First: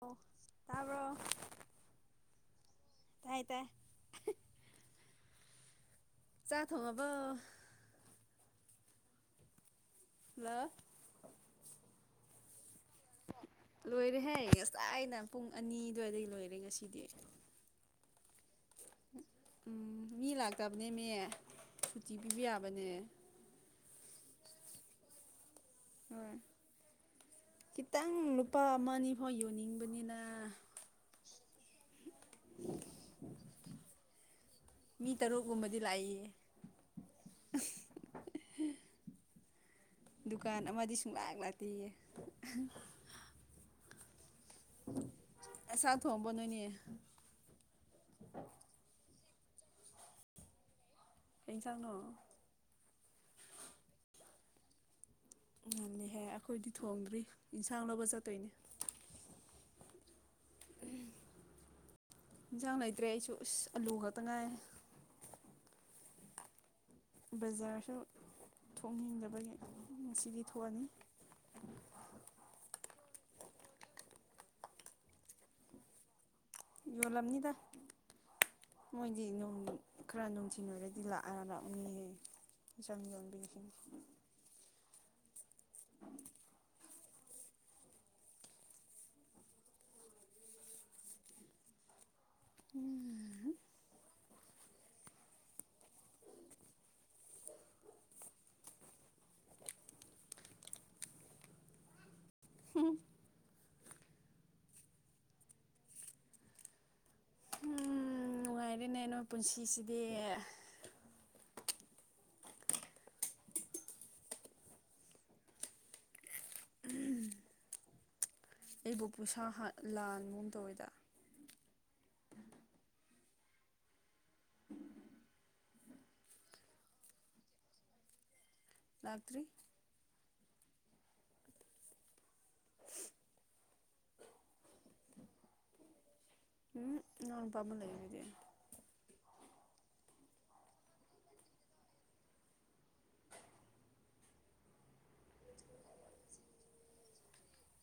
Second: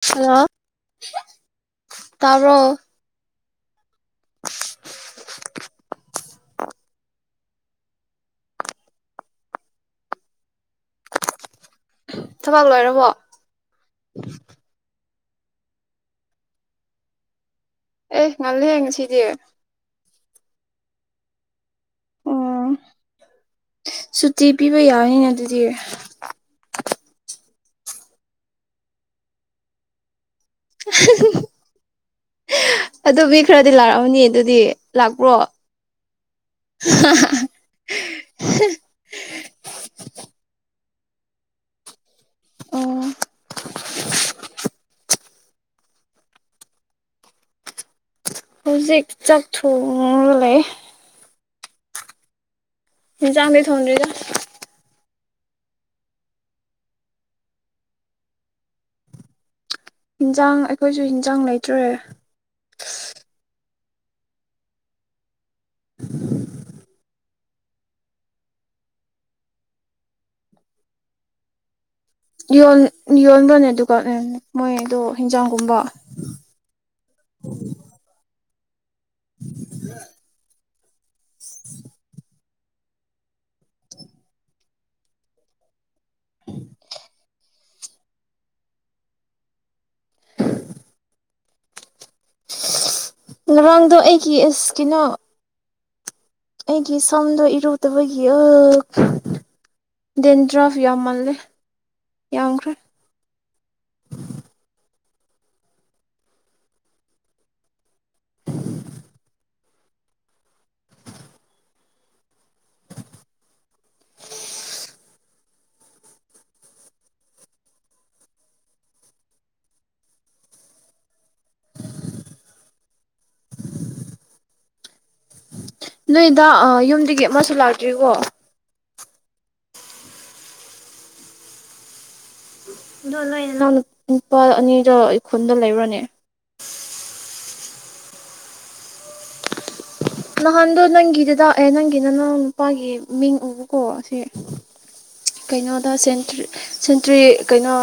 ꯑꯣ ꯍꯂ ꯇꯥꯕ꯭ꯔꯣ ꯇꯔꯣ ꯇꯦ [inaudible] ꯆꯥ ꯊꯣꯡꯕ ꯍꯜꯂꯣ ꯊꯕꯛ ꯂꯣꯏꯔ ꯂꯣꯏꯔꯦꯍꯦ ꯉꯁꯥꯏꯅ ꯄꯨꯡ ꯑꯅꯤ ꯑꯗꯨꯋꯥꯏꯗꯩ ꯂꯣꯏꯔꯦ ꯉꯁꯤꯗꯤ ꯑꯦ ꯉꯜꯂꯦ ꯉꯁꯤꯗꯤ ꯎꯝ ꯃꯤ ꯂꯥꯛꯇꯕꯅꯦ ꯃꯦ ꯁꯨꯇꯤ ꯄꯤꯕ ꯌꯥꯕꯅꯦ ꯇꯤ ꯄꯤꯕ ꯌꯥꯕꯅꯤꯅ ꯑꯗꯨꯗꯤ ꯍꯣꯏ ꯈꯤꯇꯪ ꯂꯨꯄꯥ ꯑꯃ ꯑꯅꯤꯐꯥꯎ ꯌꯣꯟꯅꯤꯡꯕꯅꯤꯅ ꯑꯗꯨ ꯃꯤ ꯈꯔꯗꯤ ꯂꯥꯛꯑꯝꯃꯅꯤ ꯑꯗꯨꯗꯤ ꯃꯤ ꯂꯥꯛꯄ꯭ꯔꯣ ꯇꯔꯨꯛꯀꯨꯝꯕꯗꯤ ꯂꯥꯛꯏꯌꯦ ꯁꯨꯡꯂꯣꯛ ꯂꯣꯛꯇꯦꯌꯥ [inaudible] ꯑꯁꯥ ꯊꯣꯡꯉꯕ ꯅꯣꯏꯅꯤ ꯍꯧꯖꯤꯛ ꯆꯥꯛ ꯊꯣꯡꯉꯒ ꯂꯩ ꯀꯩ ꯐꯦꯟꯁꯥꯡꯅꯣ ꯍꯤꯡꯖꯥꯡꯗꯤ ꯊꯣꯡꯗꯔꯤꯗ ꯉꯟꯂꯂꯍꯦ ꯑꯩꯈꯣꯏꯗꯤ ꯊꯣꯡꯗ꯭ꯔꯤ ꯌꯦꯟꯁꯥꯡ ꯂꯧꯕ ꯆꯠꯇꯣꯏꯅꯦ ꯌꯦꯟꯖꯥꯡ ꯑꯩꯈꯣꯏꯁꯨ ꯌꯦꯟꯖꯥꯡ ꯂꯩꯇ꯭ꯔꯦ ꯏꯟꯁꯥꯡ ꯂꯩꯇ꯭ꯔꯦ ꯑꯩꯁꯨ ꯑꯁ ꯑꯂꯨ ꯈꯛꯇ ꯉꯥꯏ [inaudible] ꯕꯖꯥꯔꯁꯨ ꯊꯣꯛꯅꯤꯡꯗꯕꯒꯤ ꯉꯁꯤꯗꯤ ꯊꯣꯛꯑꯅꯤ ꯌꯣꯟꯕꯅꯦ ꯑꯗꯨꯒ ꯃꯣꯏꯗꯣ ꯍꯤꯡꯖꯥꯡꯒꯨꯝꯕ ꯌꯣꯜꯂꯝꯅꯤꯗ ꯃꯣꯏꯗꯤ ꯅꯨꯡ ꯈꯔ ꯅꯨꯡꯊꯤꯟ ꯑꯣꯏꯔꯗꯤ ꯂꯤꯂ ꯑ ꯎ ꯆꯪꯅꯕꯤ [inaudible] [inaudible] [inaudible] ꯔꯥꯡꯗ ꯑꯩ ꯀꯦꯁ ꯀꯩꯅꯣ ꯑꯩꯒꯤ ꯁꯝꯗꯣ ꯏꯔꯨꯗꯕꯒꯤ ꯑ ꯗꯦꯟꯗ꯭ꯔꯥꯐ ꯌꯥꯝꯃꯜꯂꯦ ꯌꯥꯝꯈ꯭ꯔꯦ ꯎꯝ ꯅꯨꯡꯉꯥꯏꯔꯦꯅꯦ ꯅꯣꯏ ꯄꯨꯟꯁꯤꯁꯤꯗꯤ ꯎꯝ ꯑꯩꯕꯨ ꯄꯩꯁꯥ ꯂꯥꯟꯒꯨꯝ ꯇꯧꯋꯦꯗ [unintelligible] ꯂꯇ꯭ꯔꯤ ꯑꯣꯏ ꯅ ꯅꯨꯄꯥ ꯑꯅꯤꯗ ꯑꯩꯈꯨꯜꯗ ꯂꯩꯔꯅꯦ ꯎꯝ ꯅꯅ ꯄꯝꯕ ꯂꯩꯉꯗꯤ ꯅꯍꯥꯟꯗꯣ ꯅꯪꯒꯤꯗꯨꯗꯥꯛ ꯑꯦ ꯅꯪꯒꯤ ꯅ ꯅꯪ ꯅꯨꯄꯥꯒꯤ ꯃꯤꯡ ꯎꯕꯀꯣ ꯁꯤ ꯀꯩꯅꯣꯗꯔꯤ ꯁꯦꯟꯇ꯭ꯔꯤ ꯀꯩꯅꯣ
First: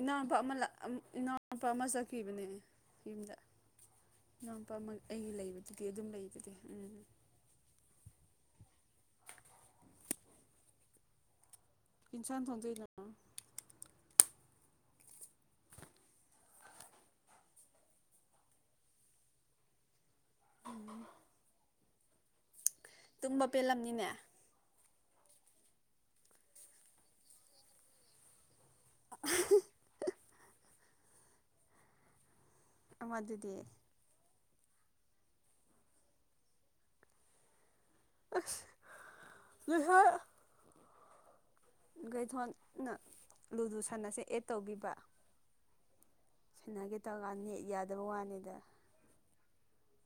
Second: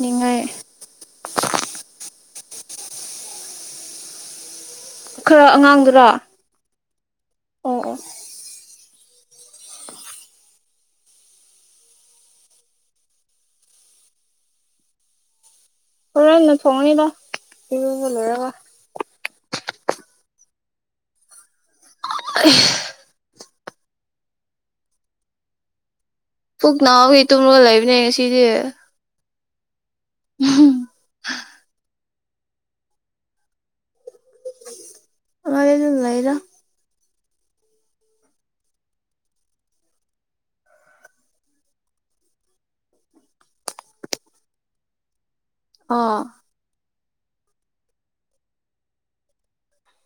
ꯏꯅꯥꯎꯄꯥ ꯑꯃ ꯏꯅꯥꯎꯄꯥ ꯑꯃ ꯆꯠꯈꯤꯕꯅꯦ ꯌꯨꯝꯗ [inaudible] ꯅꯨꯄꯥ ꯑꯩꯒꯤ ꯈꯔ ꯂꯩꯕꯗꯨꯗꯤ ꯑꯗꯨꯝ ꯑꯉꯥꯡꯗꯨꯔꯥ ꯂꯩꯕꯗꯦ ꯎꯝ ꯑꯣ ꯑꯣ ꯏꯟꯁꯥꯟ ꯊꯗꯅ ꯍꯅ ꯁꯣꯅꯤꯗ ꯏꯂꯔ ꯑ [unintelligible] ꯇꯨꯝꯕ ꯄꯦꯜꯂꯝꯅꯤꯅꯦ ꯄꯨꯛ ꯅꯍꯥꯎꯈ ꯇꯨꯝꯃꯒ ꯂꯩꯕꯅꯦ ꯉꯁꯤꯁꯦ [unintelligible] ꯎꯝ ꯃꯗꯨꯗꯤ ꯑꯅ ꯂꯩꯏꯗ ꯍꯣꯏ ꯊꯣꯟꯅ ꯂꯨꯗꯨ ꯁꯟꯅꯁꯦ ꯑꯦꯠ ꯇꯧꯕꯕ ꯑꯥ ꯁꯤꯟꯅꯒꯦ ꯇꯧꯔ ꯀꯥꯟꯗ ꯅꯦꯦꯛ ꯌꯥꯗꯕ ꯋꯥꯅꯤꯗ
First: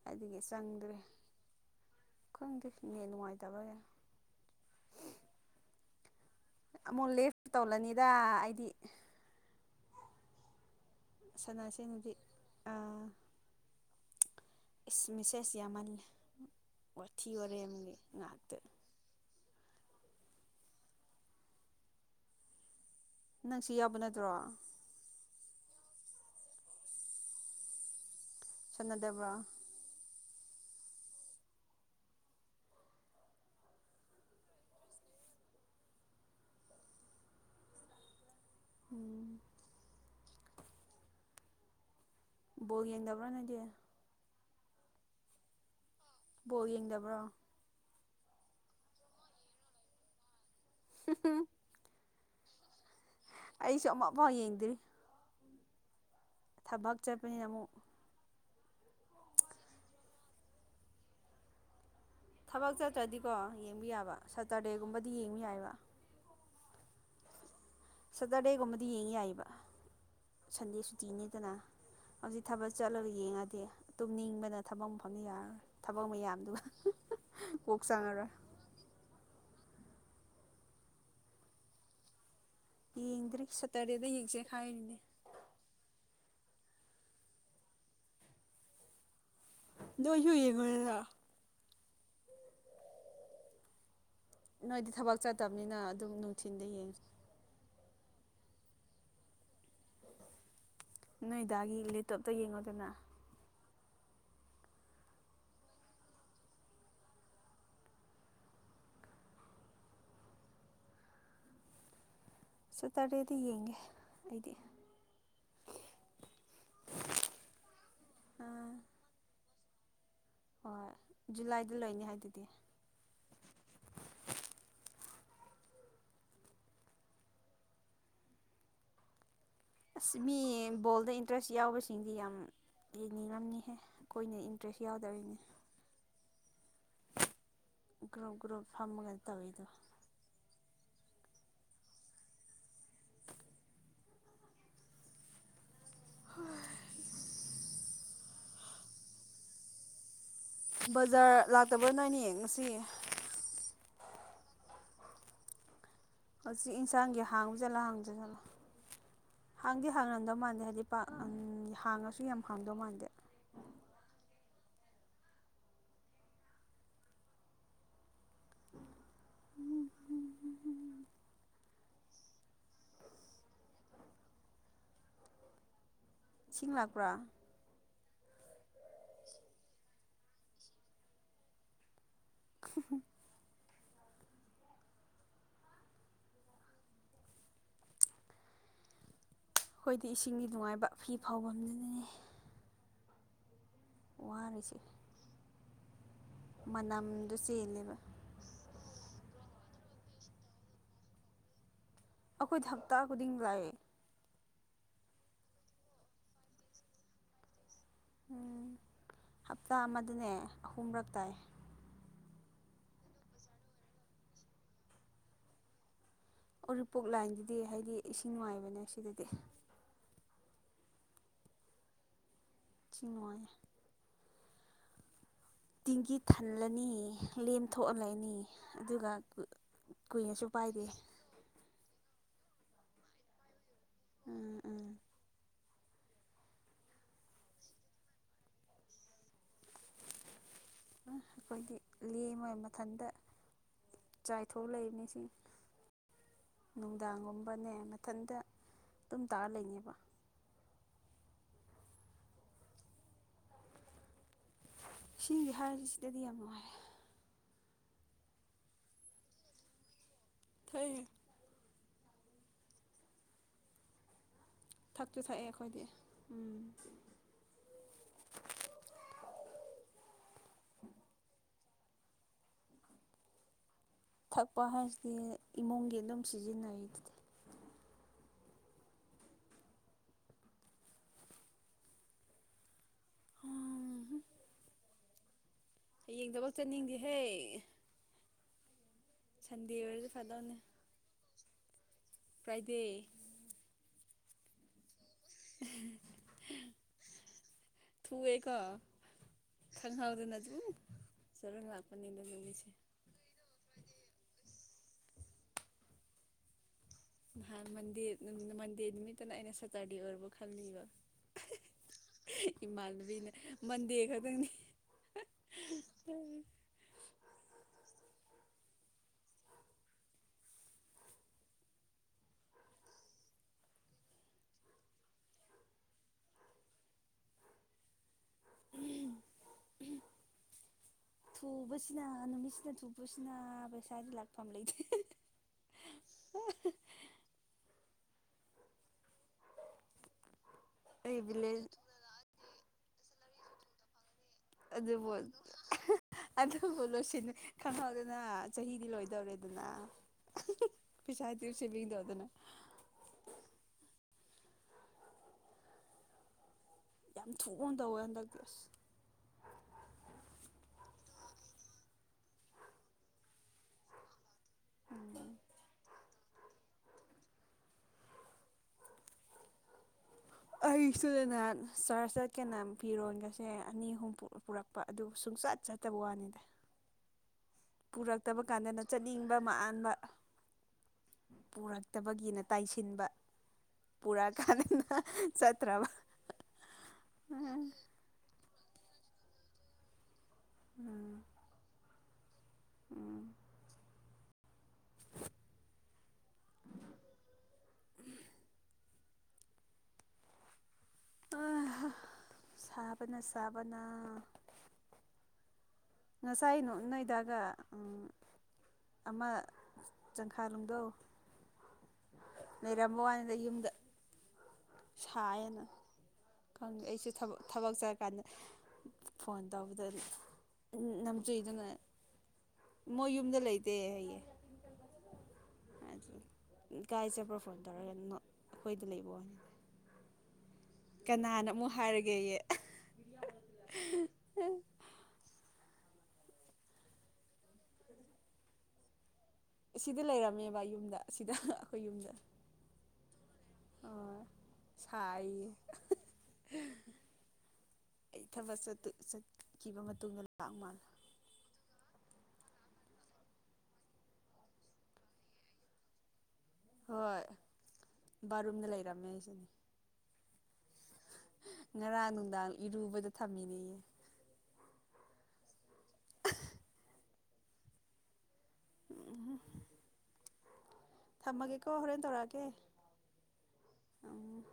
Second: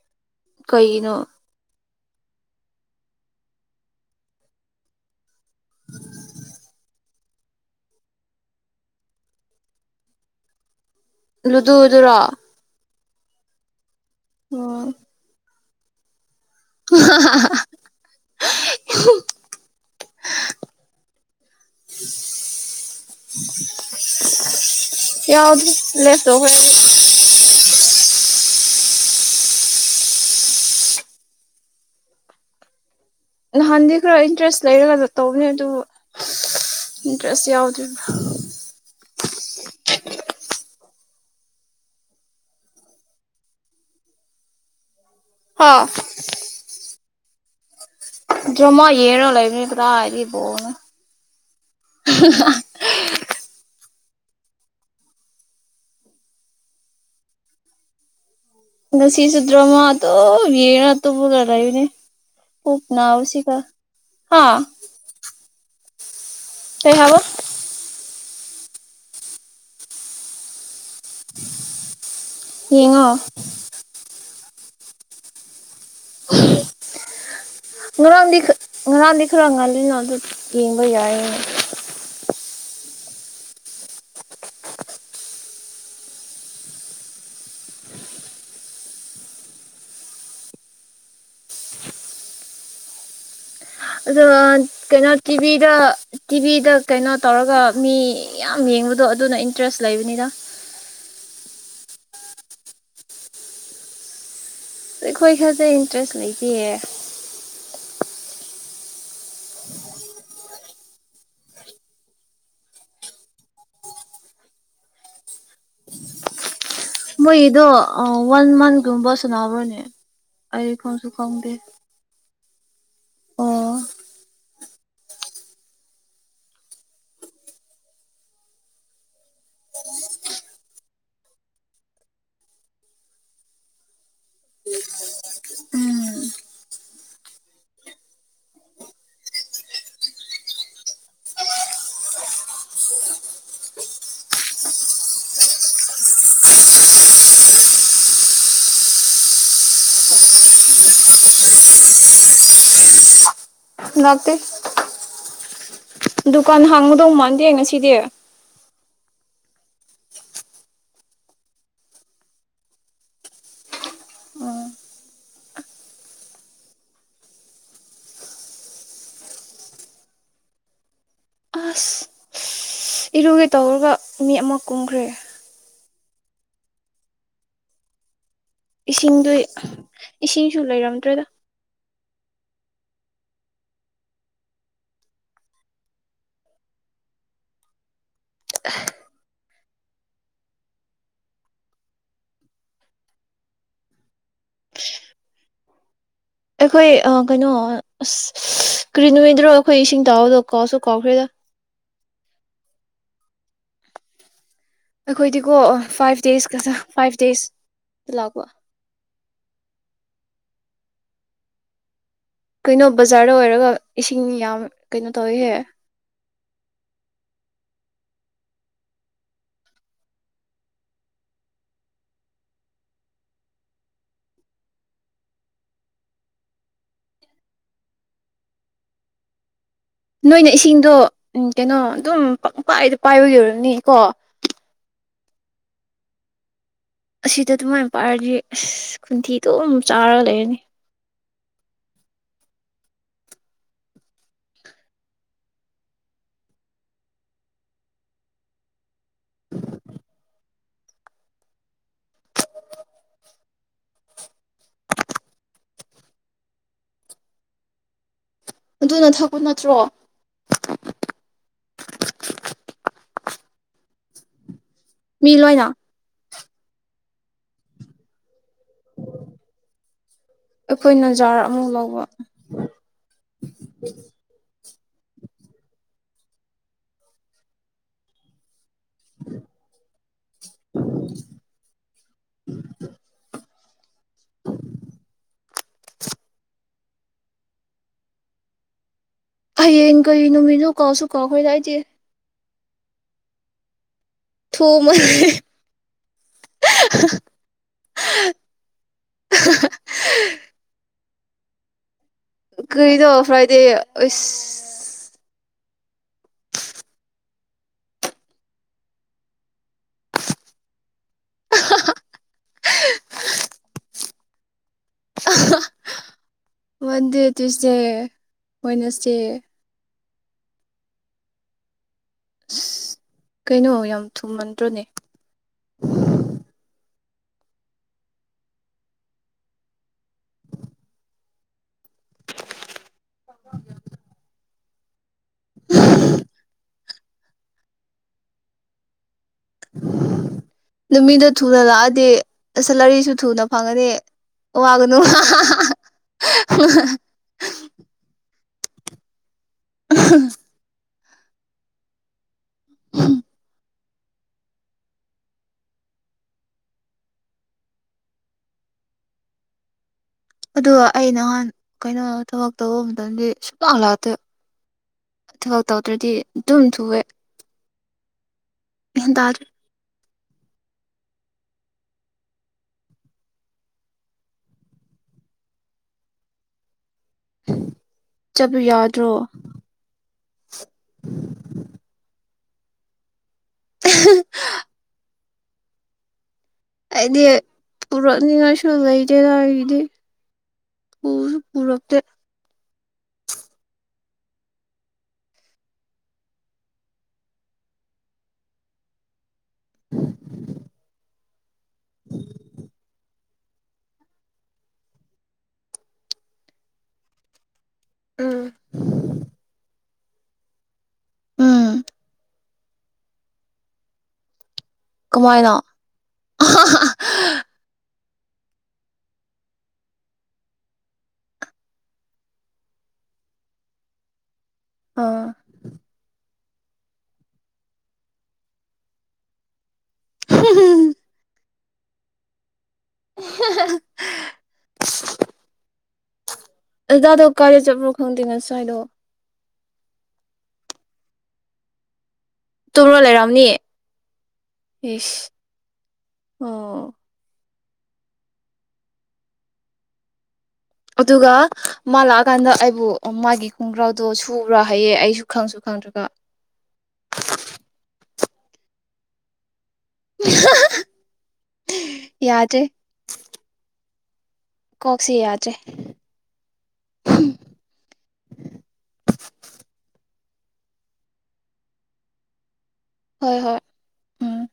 ꯑꯗꯨꯒꯤ ꯆꯪꯗ꯭ꯔꯦ ꯀꯩꯒꯤꯅꯣ ꯈꯥꯪ ꯗꯦ ꯅꯦꯠ ꯅꯨꯉꯥꯏ ꯇꯕꯥ ꯒꯤꯔꯥ ꯑꯃꯨꯛ ꯂꯦꯐ ꯇꯧꯜꯂꯅꯤꯗ ꯑꯩꯗꯤ ꯁꯅꯥꯁꯤ ꯅꯨꯗꯤ ꯂꯨꯗꯨꯗꯨꯔꯣ ꯑ ꯎꯝ ꯏꯁ ꯃꯤꯁꯦ ꯁꯤ ꯌꯥꯝ ꯃꯜ ꯂꯦ ꯋꯥꯊꯤ ꯋꯥꯔꯦꯝꯒꯤ ꯉꯥꯛꯇ [unintelligible] ꯅꯪ ꯁꯤ ꯌꯥꯎ ꯕ ꯅꯠꯇ꯭ꯔꯣ [unintelligible] ꯆꯥꯟꯅꯗꯕ꯭ꯔꯥ ꯅꯍꯥꯟꯗꯤ ꯈꯔ ꯏꯟꯇꯔꯦꯁ ꯂꯩꯔꯒ ꯇꯧꯕꯅꯦ ꯑꯗꯨꯕꯨ ꯏꯟꯇꯔꯦꯁ ꯌꯥꯎꯗ꯭ꯔꯤꯕ꯭ꯔꯥ ꯎꯝ ꯕꯣꯜ ꯌꯦꯡꯗꯕ꯭ꯔꯥ ꯅꯗꯤ ꯍ ꯕꯣ ꯌꯦꯡꯗꯕ꯭ꯔꯣ ꯭ꯔꯃ ꯍꯦꯔꯣ ꯂꯩ ꯄꯥ ꯑꯗꯤ ꯥꯎꯅ [unintelligible] [unintelligible] ꯑꯩꯁꯨꯃꯄꯥ ꯌꯦꯡꯗꯔꯤ ꯊꯕꯛ ꯆꯠꯄꯅꯤꯅ ꯑꯃꯨꯛ ꯉꯁꯤꯁꯨ ꯗꯔ꯭ꯃꯥ ꯑꯗꯨꯝ ꯇꯨꯝꯃꯒꯥ ꯂꯩꯕꯅꯦ ꯊꯕꯛ ꯆꯠꯇ꯭ꯔꯗꯤꯀꯣ ꯌꯦꯡꯕ ꯌꯥꯕ ꯍꯥ ꯁꯇꯔꯗꯦꯒꯨꯝꯕꯗꯤ ꯌꯦꯡꯕ ꯌꯥꯏꯕ ꯀꯩ ꯍꯥꯏꯕ ꯁꯇꯔꯗꯦꯒꯨꯝꯕꯗꯤ ꯌꯦꯡ ꯌꯥꯏꯕ ꯁꯟꯗꯦꯁꯤꯗ ꯇꯤꯅꯤꯗꯅ ꯍꯧꯖꯤꯛ ꯊꯕꯛ ꯌꯦꯡꯉꯣ ꯆꯠꯂꯒ ꯌꯦꯡꯉꯗꯦ ꯇꯨꯝꯅꯤꯡꯕꯅꯠꯇ ꯊꯕꯛ ꯑꯃꯐꯝꯅꯤ ꯌꯥꯔ ꯊꯕꯛ ꯃꯌꯥꯝꯗꯨꯒ ꯀꯣꯛ ꯆꯪꯉꯔꯣꯏ ꯑꯗꯨꯅ ꯑꯗꯨ ꯌꯦꯡꯕ ꯌꯥꯏꯌꯦ ꯌꯦꯡꯗ꯭ꯔꯤ ꯁꯇꯔꯗꯦꯗ ꯌꯦꯡꯁꯦ ꯍꯥꯏꯥꯏꯔꯤꯅꯦ ꯅꯁꯨꯨꯏ ꯌꯦꯉꯗ ꯑꯗꯣ ꯅꯣꯏꯗꯤ ꯀꯩꯅꯣ ꯊꯕꯛ ꯇꯤꯚꯤꯗ ꯆꯠꯇꯕꯅꯤꯅ ꯑꯗꯨꯝ ꯅꯨꯡꯊꯤꯟꯗ ꯇꯤꯚꯤꯗ ꯌꯦꯡꯉ ꯀꯩꯅꯣ ꯇꯧꯔꯒ ꯃꯤ ꯌꯥꯝ ꯌꯦꯡꯕꯗꯣ ꯑꯗꯨꯅ ꯗ꯭ꯔꯦꯁ ꯂꯩꯕꯅꯤꯗ ꯍꯗꯥꯒꯤ ꯂꯦꯞꯇꯣꯞꯇ ꯌꯦꯡꯉꯣꯗꯅ ꯑꯩꯈꯣꯏ ꯈꯔꯗꯤ ꯏꯟꯇꯔꯦꯁ ꯂꯩꯇꯦꯌꯦ ꯁꯇꯥꯔꯗꯦꯗꯤ ꯌꯦꯡꯒꯦ ꯑꯩꯗꯤ ꯃꯣꯏ ꯏꯗꯣ ꯋꯥꯟ ꯑꯥ ꯃꯟꯊꯒꯨꯝꯕ ꯁꯅꯥꯕ꯭ꯔꯅꯦ ꯑꯩꯔ ꯍꯣꯏ ꯀꯁꯨ ꯈꯣꯡꯗꯦ ꯖꯨꯂꯥꯏꯗ [inaudible] ꯑꯁ ꯃꯤ ꯕꯣꯜꯗ ꯏꯟꯇꯔꯦꯁ ꯌꯥꯎꯕꯁꯤꯡꯁ ꯌꯥꯝ ꯌꯦꯡꯅꯤꯡꯉꯝꯅꯤꯍꯦ ꯑꯩꯈꯣꯏꯅ ꯏꯟꯇꯔꯦꯁ ꯌꯥꯎꯗꯧꯔꯤꯅꯦ ꯒ꯭ꯔꯨꯞ ꯒ꯭ꯔꯨꯞ ꯐꯝꯃꯒ ꯇꯧꯋꯤꯗꯣ [unintelligible] ꯕꯖꯥꯔ ꯂꯥꯛꯇꯕꯅ ꯑꯩꯅꯤ ꯉꯁꯤ ꯅꯠꯇ ꯗꯨꯀꯥꯟ ꯍꯧꯖꯤꯛ ꯍꯥꯡꯕꯗꯧ ꯏꯟꯁꯥꯡꯒꯤ ꯃꯥꯟꯗꯤ ꯍꯥꯡꯕ ꯉ ꯖꯠꯂꯥ ꯁꯤꯗꯤ ꯍꯥꯡꯗ꯭ꯔ ꯖꯠꯂꯥ ꯍꯥꯡꯗꯤ ꯍꯥꯡꯉꯝꯗꯧ ꯃꯥꯟꯗꯦ ꯍꯥꯏꯗꯤ ꯍꯥꯡꯉꯁꯨ ꯌꯥꯝ ꯍꯥꯡꯗꯧ ꯃꯥꯟꯗꯦ ꯎꯝꯝ ꯑꯁ ꯏꯔꯨꯒꯦ ꯇꯧꯔꯒ ꯃꯤ ꯑꯃ ꯀꯨꯝꯈ꯭ꯔꯦ ꯏꯁꯤꯡ ꯂꯥꯛꯄ꯭ꯔꯥ ꯏꯁꯤꯡꯗꯨ ꯏꯁꯤꯡꯁꯨ ꯂꯩꯔꯝꯗ꯭ꯔꯦꯗ [unintelligible] [unintelligible] ꯑꯩꯈꯣꯏꯗꯤ ꯏꯁꯤꯡꯒꯤ ꯅꯨꯡꯉꯥꯏꯕ ꯐꯤ ꯐꯥꯎꯕꯗꯨꯅꯅꯦ ꯋꯥꯔꯤꯁꯦ ꯑꯩꯈꯣꯏ ꯃꯅꯝꯗꯣ ꯀꯩꯅꯣ ꯆꯦꯜꯂꯦꯕ ꯑs ꯀ꯭ꯔꯤꯅꯅꯣꯏꯗ꯭ꯔꯣ ꯑꯩꯈꯣꯏ ꯏꯁꯤꯡ ꯇꯥꯎꯑꯣꯗꯣ ꯀꯥꯎꯁꯨ ꯀꯥꯎꯈ꯭ꯔꯦꯗ ꯑꯩꯈꯣꯏꯗ ꯍꯞꯇꯥ ꯈꯨꯗꯤꯡ ꯂꯥꯛꯑꯦ ꯑꯩꯈꯣꯏꯗꯤꯀꯣ ꯐꯥꯏꯚ ꯗꯦꯖꯀꯖꯥ ꯐꯥꯏꯚ ꯗꯦꯖ ꯇꯥꯂꯛꯄ ꯍꯞꯇꯥ ꯑꯃꯗꯅꯦ ꯑꯍꯨꯝꯔꯛ ꯇꯥꯏ ꯀꯩꯅꯣ ꯕꯖꯥꯔꯗ ꯑꯣꯏꯔꯒ ꯏꯁꯤꯡ ꯌꯥꯝ ꯀꯩꯅꯣ ꯇꯧꯋꯤꯍꯦ ꯎꯔꯤꯄꯣꯛ ꯂꯥꯏꯟꯗꯨꯗꯤ ꯍꯥꯏꯗꯤ ꯏꯁꯤꯡ ꯅꯨꯡꯉꯥꯏꯕꯅꯦ ꯁꯤꯗꯗꯤ ꯆꯤꯡꯃꯣꯏ ꯇꯦꯡꯒꯤ ꯊꯜꯂꯅꯤ ꯂꯦꯝꯊꯣꯛꯍꯜꯂꯅꯤ ꯑꯗꯨꯒ ꯀꯨꯏꯅꯁꯨ ꯅꯣꯏꯅ ꯄꯥꯏꯗꯦ ꯏꯁꯤꯡꯗꯣ ꯎ ꯀꯩꯅꯣ ꯑꯗꯨꯝ ꯄꯪ ꯄꯥꯏꯗꯣ ꯄꯥꯏꯕ ꯌꯧꯔꯅꯤ ꯀ ꯎꯝ ꯎꯝ ꯑꯁꯤꯗ ꯑꯗꯨꯃꯥꯏꯅ ꯄꯥꯏꯔꯗꯤ ꯑꯁ ꯈꯨꯟꯊꯤꯗꯣ ꯆꯥꯔꯒ ꯂꯩꯔꯅꯤ ꯑꯩꯈꯣꯏꯒꯤ ꯂꯦꯝꯉꯣꯏ ꯃꯊꯟꯗ ꯆꯥꯏꯊꯣꯛ ꯂꯩꯕ ꯃꯤꯁꯤꯡ ꯅꯨꯡꯗꯥꯡꯒꯨꯝꯕꯅꯦ ꯃꯊꯟꯇ ꯑꯗꯨꯝ ꯇꯥꯔ ꯂꯩꯅꯦꯕ ꯁꯤꯁ ꯍꯥꯏꯔꯤꯁꯤ ꯁꯤꯗꯗꯤ ꯌꯥꯝ ꯅꯨꯡꯉꯥꯏꯔꯦ ꯑꯗꯨꯅ ꯊꯛꯄ ꯅꯠꯇ꯭ꯔꯣ ꯊ ꯊꯁꯨ ꯃꯤ ꯊꯛꯑꯦ ꯂꯣꯏꯅ ꯑꯩꯈꯣꯏꯗꯤ ꯎꯝ ꯑꯩꯈꯣꯏꯅꯖꯥꯔ ꯑꯃꯨꯛ ꯂꯧꯕ ꯊꯛ ꯑꯄꯥ ꯍꯥꯏꯁꯤꯗꯤ ꯏꯃꯨꯡꯒꯤ ꯑꯗꯨꯝ ꯁꯤꯖꯤꯟꯅꯩꯗꯨꯗꯤ ꯑꯣꯝ ꯍ ꯍꯌꯦꯡ ꯀꯔꯤ ꯅꯨꯃꯤꯠꯅꯣ ꯀꯥꯎꯁꯨ ꯀꯥꯎ ꯑꯩꯈꯣꯏꯗꯥ ꯍꯥꯏꯏꯗꯤꯦ ꯄ꯭ꯔꯥꯏꯗꯦ ꯊꯣꯡꯃ ꯊꯨꯑꯦꯀꯣ ꯈꯪꯍꯥꯎꯗ ꯅ ꯑꯗꯨꯕꯨ ꯁꯔ ꯂꯥꯛ ꯀꯔꯤꯗꯣ ꯐ꯭ꯔꯥꯏꯗꯦ ꯃꯟꯗꯤꯦ ꯃꯟꯗꯤꯦ ꯅꯨꯃꯤꯠꯇꯅ ꯑꯩꯅ ꯁꯇꯥꯔꯗꯦ ꯑꯣꯏꯔꯔꯕꯣ ꯈꯜꯂꯤꯕ ꯏꯃꯥꯟꯕꯤꯅ ꯃꯟꯗꯦ ꯈ ꯑꯗꯨꯅꯤ ꯃꯗ ꯇꯁꯦ ꯑꯣꯏꯅꯁꯦ ꯑꯁ ꯀꯩꯅꯣ ꯌꯥꯝ ꯊꯨꯝꯃꯟꯗ꯭ꯔꯣꯅꯦ ꯊꯨꯕꯁꯤꯅ ꯅꯨꯃꯤꯠꯁꯤꯅ ꯊꯨꯕꯁꯤꯅ ꯄꯩꯁꯥꯗꯤ ꯂꯥꯛꯄ ꯂꯩꯇꯦ ꯑꯩ ꯅꯨꯃꯤꯗ ꯊꯨꯅ ꯚꯤꯂꯦꯖ ꯂꯥꯛꯑꯗꯤ ꯁꯦꯂꯔꯤꯁꯨ ꯊꯨꯅ ꯑꯉꯅꯦꯦ ꯑꯗꯨ ꯑꯗꯨꯣ ꯑꯗꯨꯗꯣꯂꯣ ꯁꯤꯅꯤ ꯀꯩꯅꯗ ꯆꯍꯤꯗꯤ ꯂꯣꯏꯗꯧꯔꯦꯗꯤ ꯅ ꯄꯤꯁꯥꯠꯇꯔꯁꯤꯕꯤꯒꯗ ꯑꯗꯨꯅꯦ ꯎ ꯌꯥꯝ ꯊꯨꯅ ꯇꯧꯋꯦ ꯍꯟꯗꯛꯇꯤ ꯑꯁ ꯑꯗꯨꯒ ꯑꯩ ꯅꯍꯥꯟ ꯀꯩꯅꯣ ꯊꯕꯛ ꯇꯧꯕ ꯃꯇꯝꯗꯤ ꯁꯨꯡꯂꯥꯛ ꯂꯥꯛꯇꯦ ꯎꯝ ꯊꯕꯛ ꯇꯧꯗ꯭ꯔꯗꯤ ꯑꯗꯨꯝ ꯊꯨꯑꯦ ꯏꯗꯔ ꯑꯩ ꯏꯁꯨꯗ ꯅꯍ ꯆꯥꯔꯖ ꯆꯠꯀꯦꯅ ꯐꯤꯔꯣꯟꯒꯁꯦ ꯑꯅꯤ ꯑꯍꯨꯝ ꯄꯨꯔꯛꯄ ꯑꯗꯨ ꯁꯨꯡꯆꯠ ꯆꯠꯇꯕ ꯋꯥꯅꯤꯗ ꯄꯨꯔꯛꯇꯕ ꯆꯠꯄ ꯀꯥꯟꯗꯅ ꯌꯥꯗ꯭ꯔꯣ ꯆꯠꯅꯤꯡꯕ ꯃꯥꯟꯕ ꯄꯨꯔꯛꯇꯕꯒꯤꯅ ꯇꯥꯏꯁꯤꯟꯕ ꯄꯨꯔꯥ ꯀꯥꯗꯅ ꯆꯠꯇꯔꯥꯕ ꯑꯗꯤ ꯄꯔꯉ ꯂ ꯏꯗꯦ ꯂ ꯏꯗꯤ ꯎꯔ ꯄꯨꯔꯐꯇ ꯎꯝ ꯎꯝ [inaudible] [inaudible] ꯁꯥꯕꯅ ꯁꯥꯥꯕꯅ ꯉꯁꯥꯏꯅꯣ ꯏꯅꯣꯏꯒ ꯑꯥ ꯆꯪꯈꯥꯔꯨꯝꯗꯧ ꯎꯝ ꯅ ꯔꯝꯕ ꯋꯥ ꯌꯨꯝꯗ ꯀꯃꯥꯏꯅ ꯁꯥꯏꯌꯦꯅ ꯈꯪꯉꯦ ꯑꯩꯁꯨ ꯊꯕꯛ ꯆꯠꯀꯦ ꯀꯥꯟꯗ ꯐꯣꯟ ꯇꯧꯕꯗ ꯅꯝꯖꯨꯗꯅ ꯃꯣꯏ ꯌꯨꯝꯗ ꯂꯩꯇꯦ ꯑꯩꯌꯦ ꯑꯥ ꯀꯥꯏ ꯆꯦꯕ꯭ꯔꯣ ꯐꯣꯟ ꯇꯧꯔꯒ ꯑꯩꯈꯣꯏꯗꯤ ꯂꯩꯕꯅꯤ ꯎꯝ ꯀꯅꯥꯅ ꯑꯃꯨꯛ ꯍꯥꯏꯔꯒꯦꯌꯦ ꯑꯖꯗꯣ ꯀꯔꯤ ꯆꯠꯄ꯭ꯔꯣ ꯈꯪꯗꯦ ꯉ ꯁ꯭ꯋꯥꯏꯗꯣ ꯑꯁꯤꯗ ꯂꯩꯔꯝꯃꯦꯕ ꯌꯨꯝꯗ ꯑꯁꯤꯗ ꯑꯩꯈꯣꯏ ꯌꯨꯝꯗ ꯂꯩꯔ ꯑꯣ ꯏꯁ ꯁꯥꯏꯌꯦ ꯑꯣ ꯑꯩ ꯊꯕꯛ ꯆꯠꯈꯤꯕ ꯃꯇꯨꯡꯗ ꯂꯥꯛ ꯃꯥꯜꯂꯦ ꯑꯗꯨꯒ ꯃꯥ ꯂꯥꯛꯑꯀꯥꯟꯗ ꯑꯩꯕꯨ ꯃꯥꯒꯤ ꯈꯣꯡꯒ꯭ꯔꯥꯎꯗꯣ ꯁꯕꯨꯔꯥ ꯍꯥꯏꯌꯦꯦ ꯑꯩꯁꯨ ꯈꯪꯁꯨ ꯈꯪꯗ꯭ꯔꯒ ꯍꯣꯏ ꯕꯥꯔꯨꯝꯗ ꯂꯩꯔꯝꯃꯦ ꯑꯩꯁꯤꯅꯦ [inaudible] ꯉꯔꯥꯡ ꯅꯨꯡꯗꯥꯡ ꯌꯥꯗ꯭ꯔꯦ ꯏꯔꯨꯕꯗ ꯊꯝꯃꯤꯅꯦꯌꯦ ꯀꯣꯛꯁꯤ ꯌꯥꯗ꯭ꯔꯦ ꯊꯝꯃꯒꯦ ꯀꯣ ꯍꯔꯦꯟꯅ ꯇꯧꯔꯥꯒꯦ ꯍꯣꯏ ꯍꯣꯏ ꯎꯝ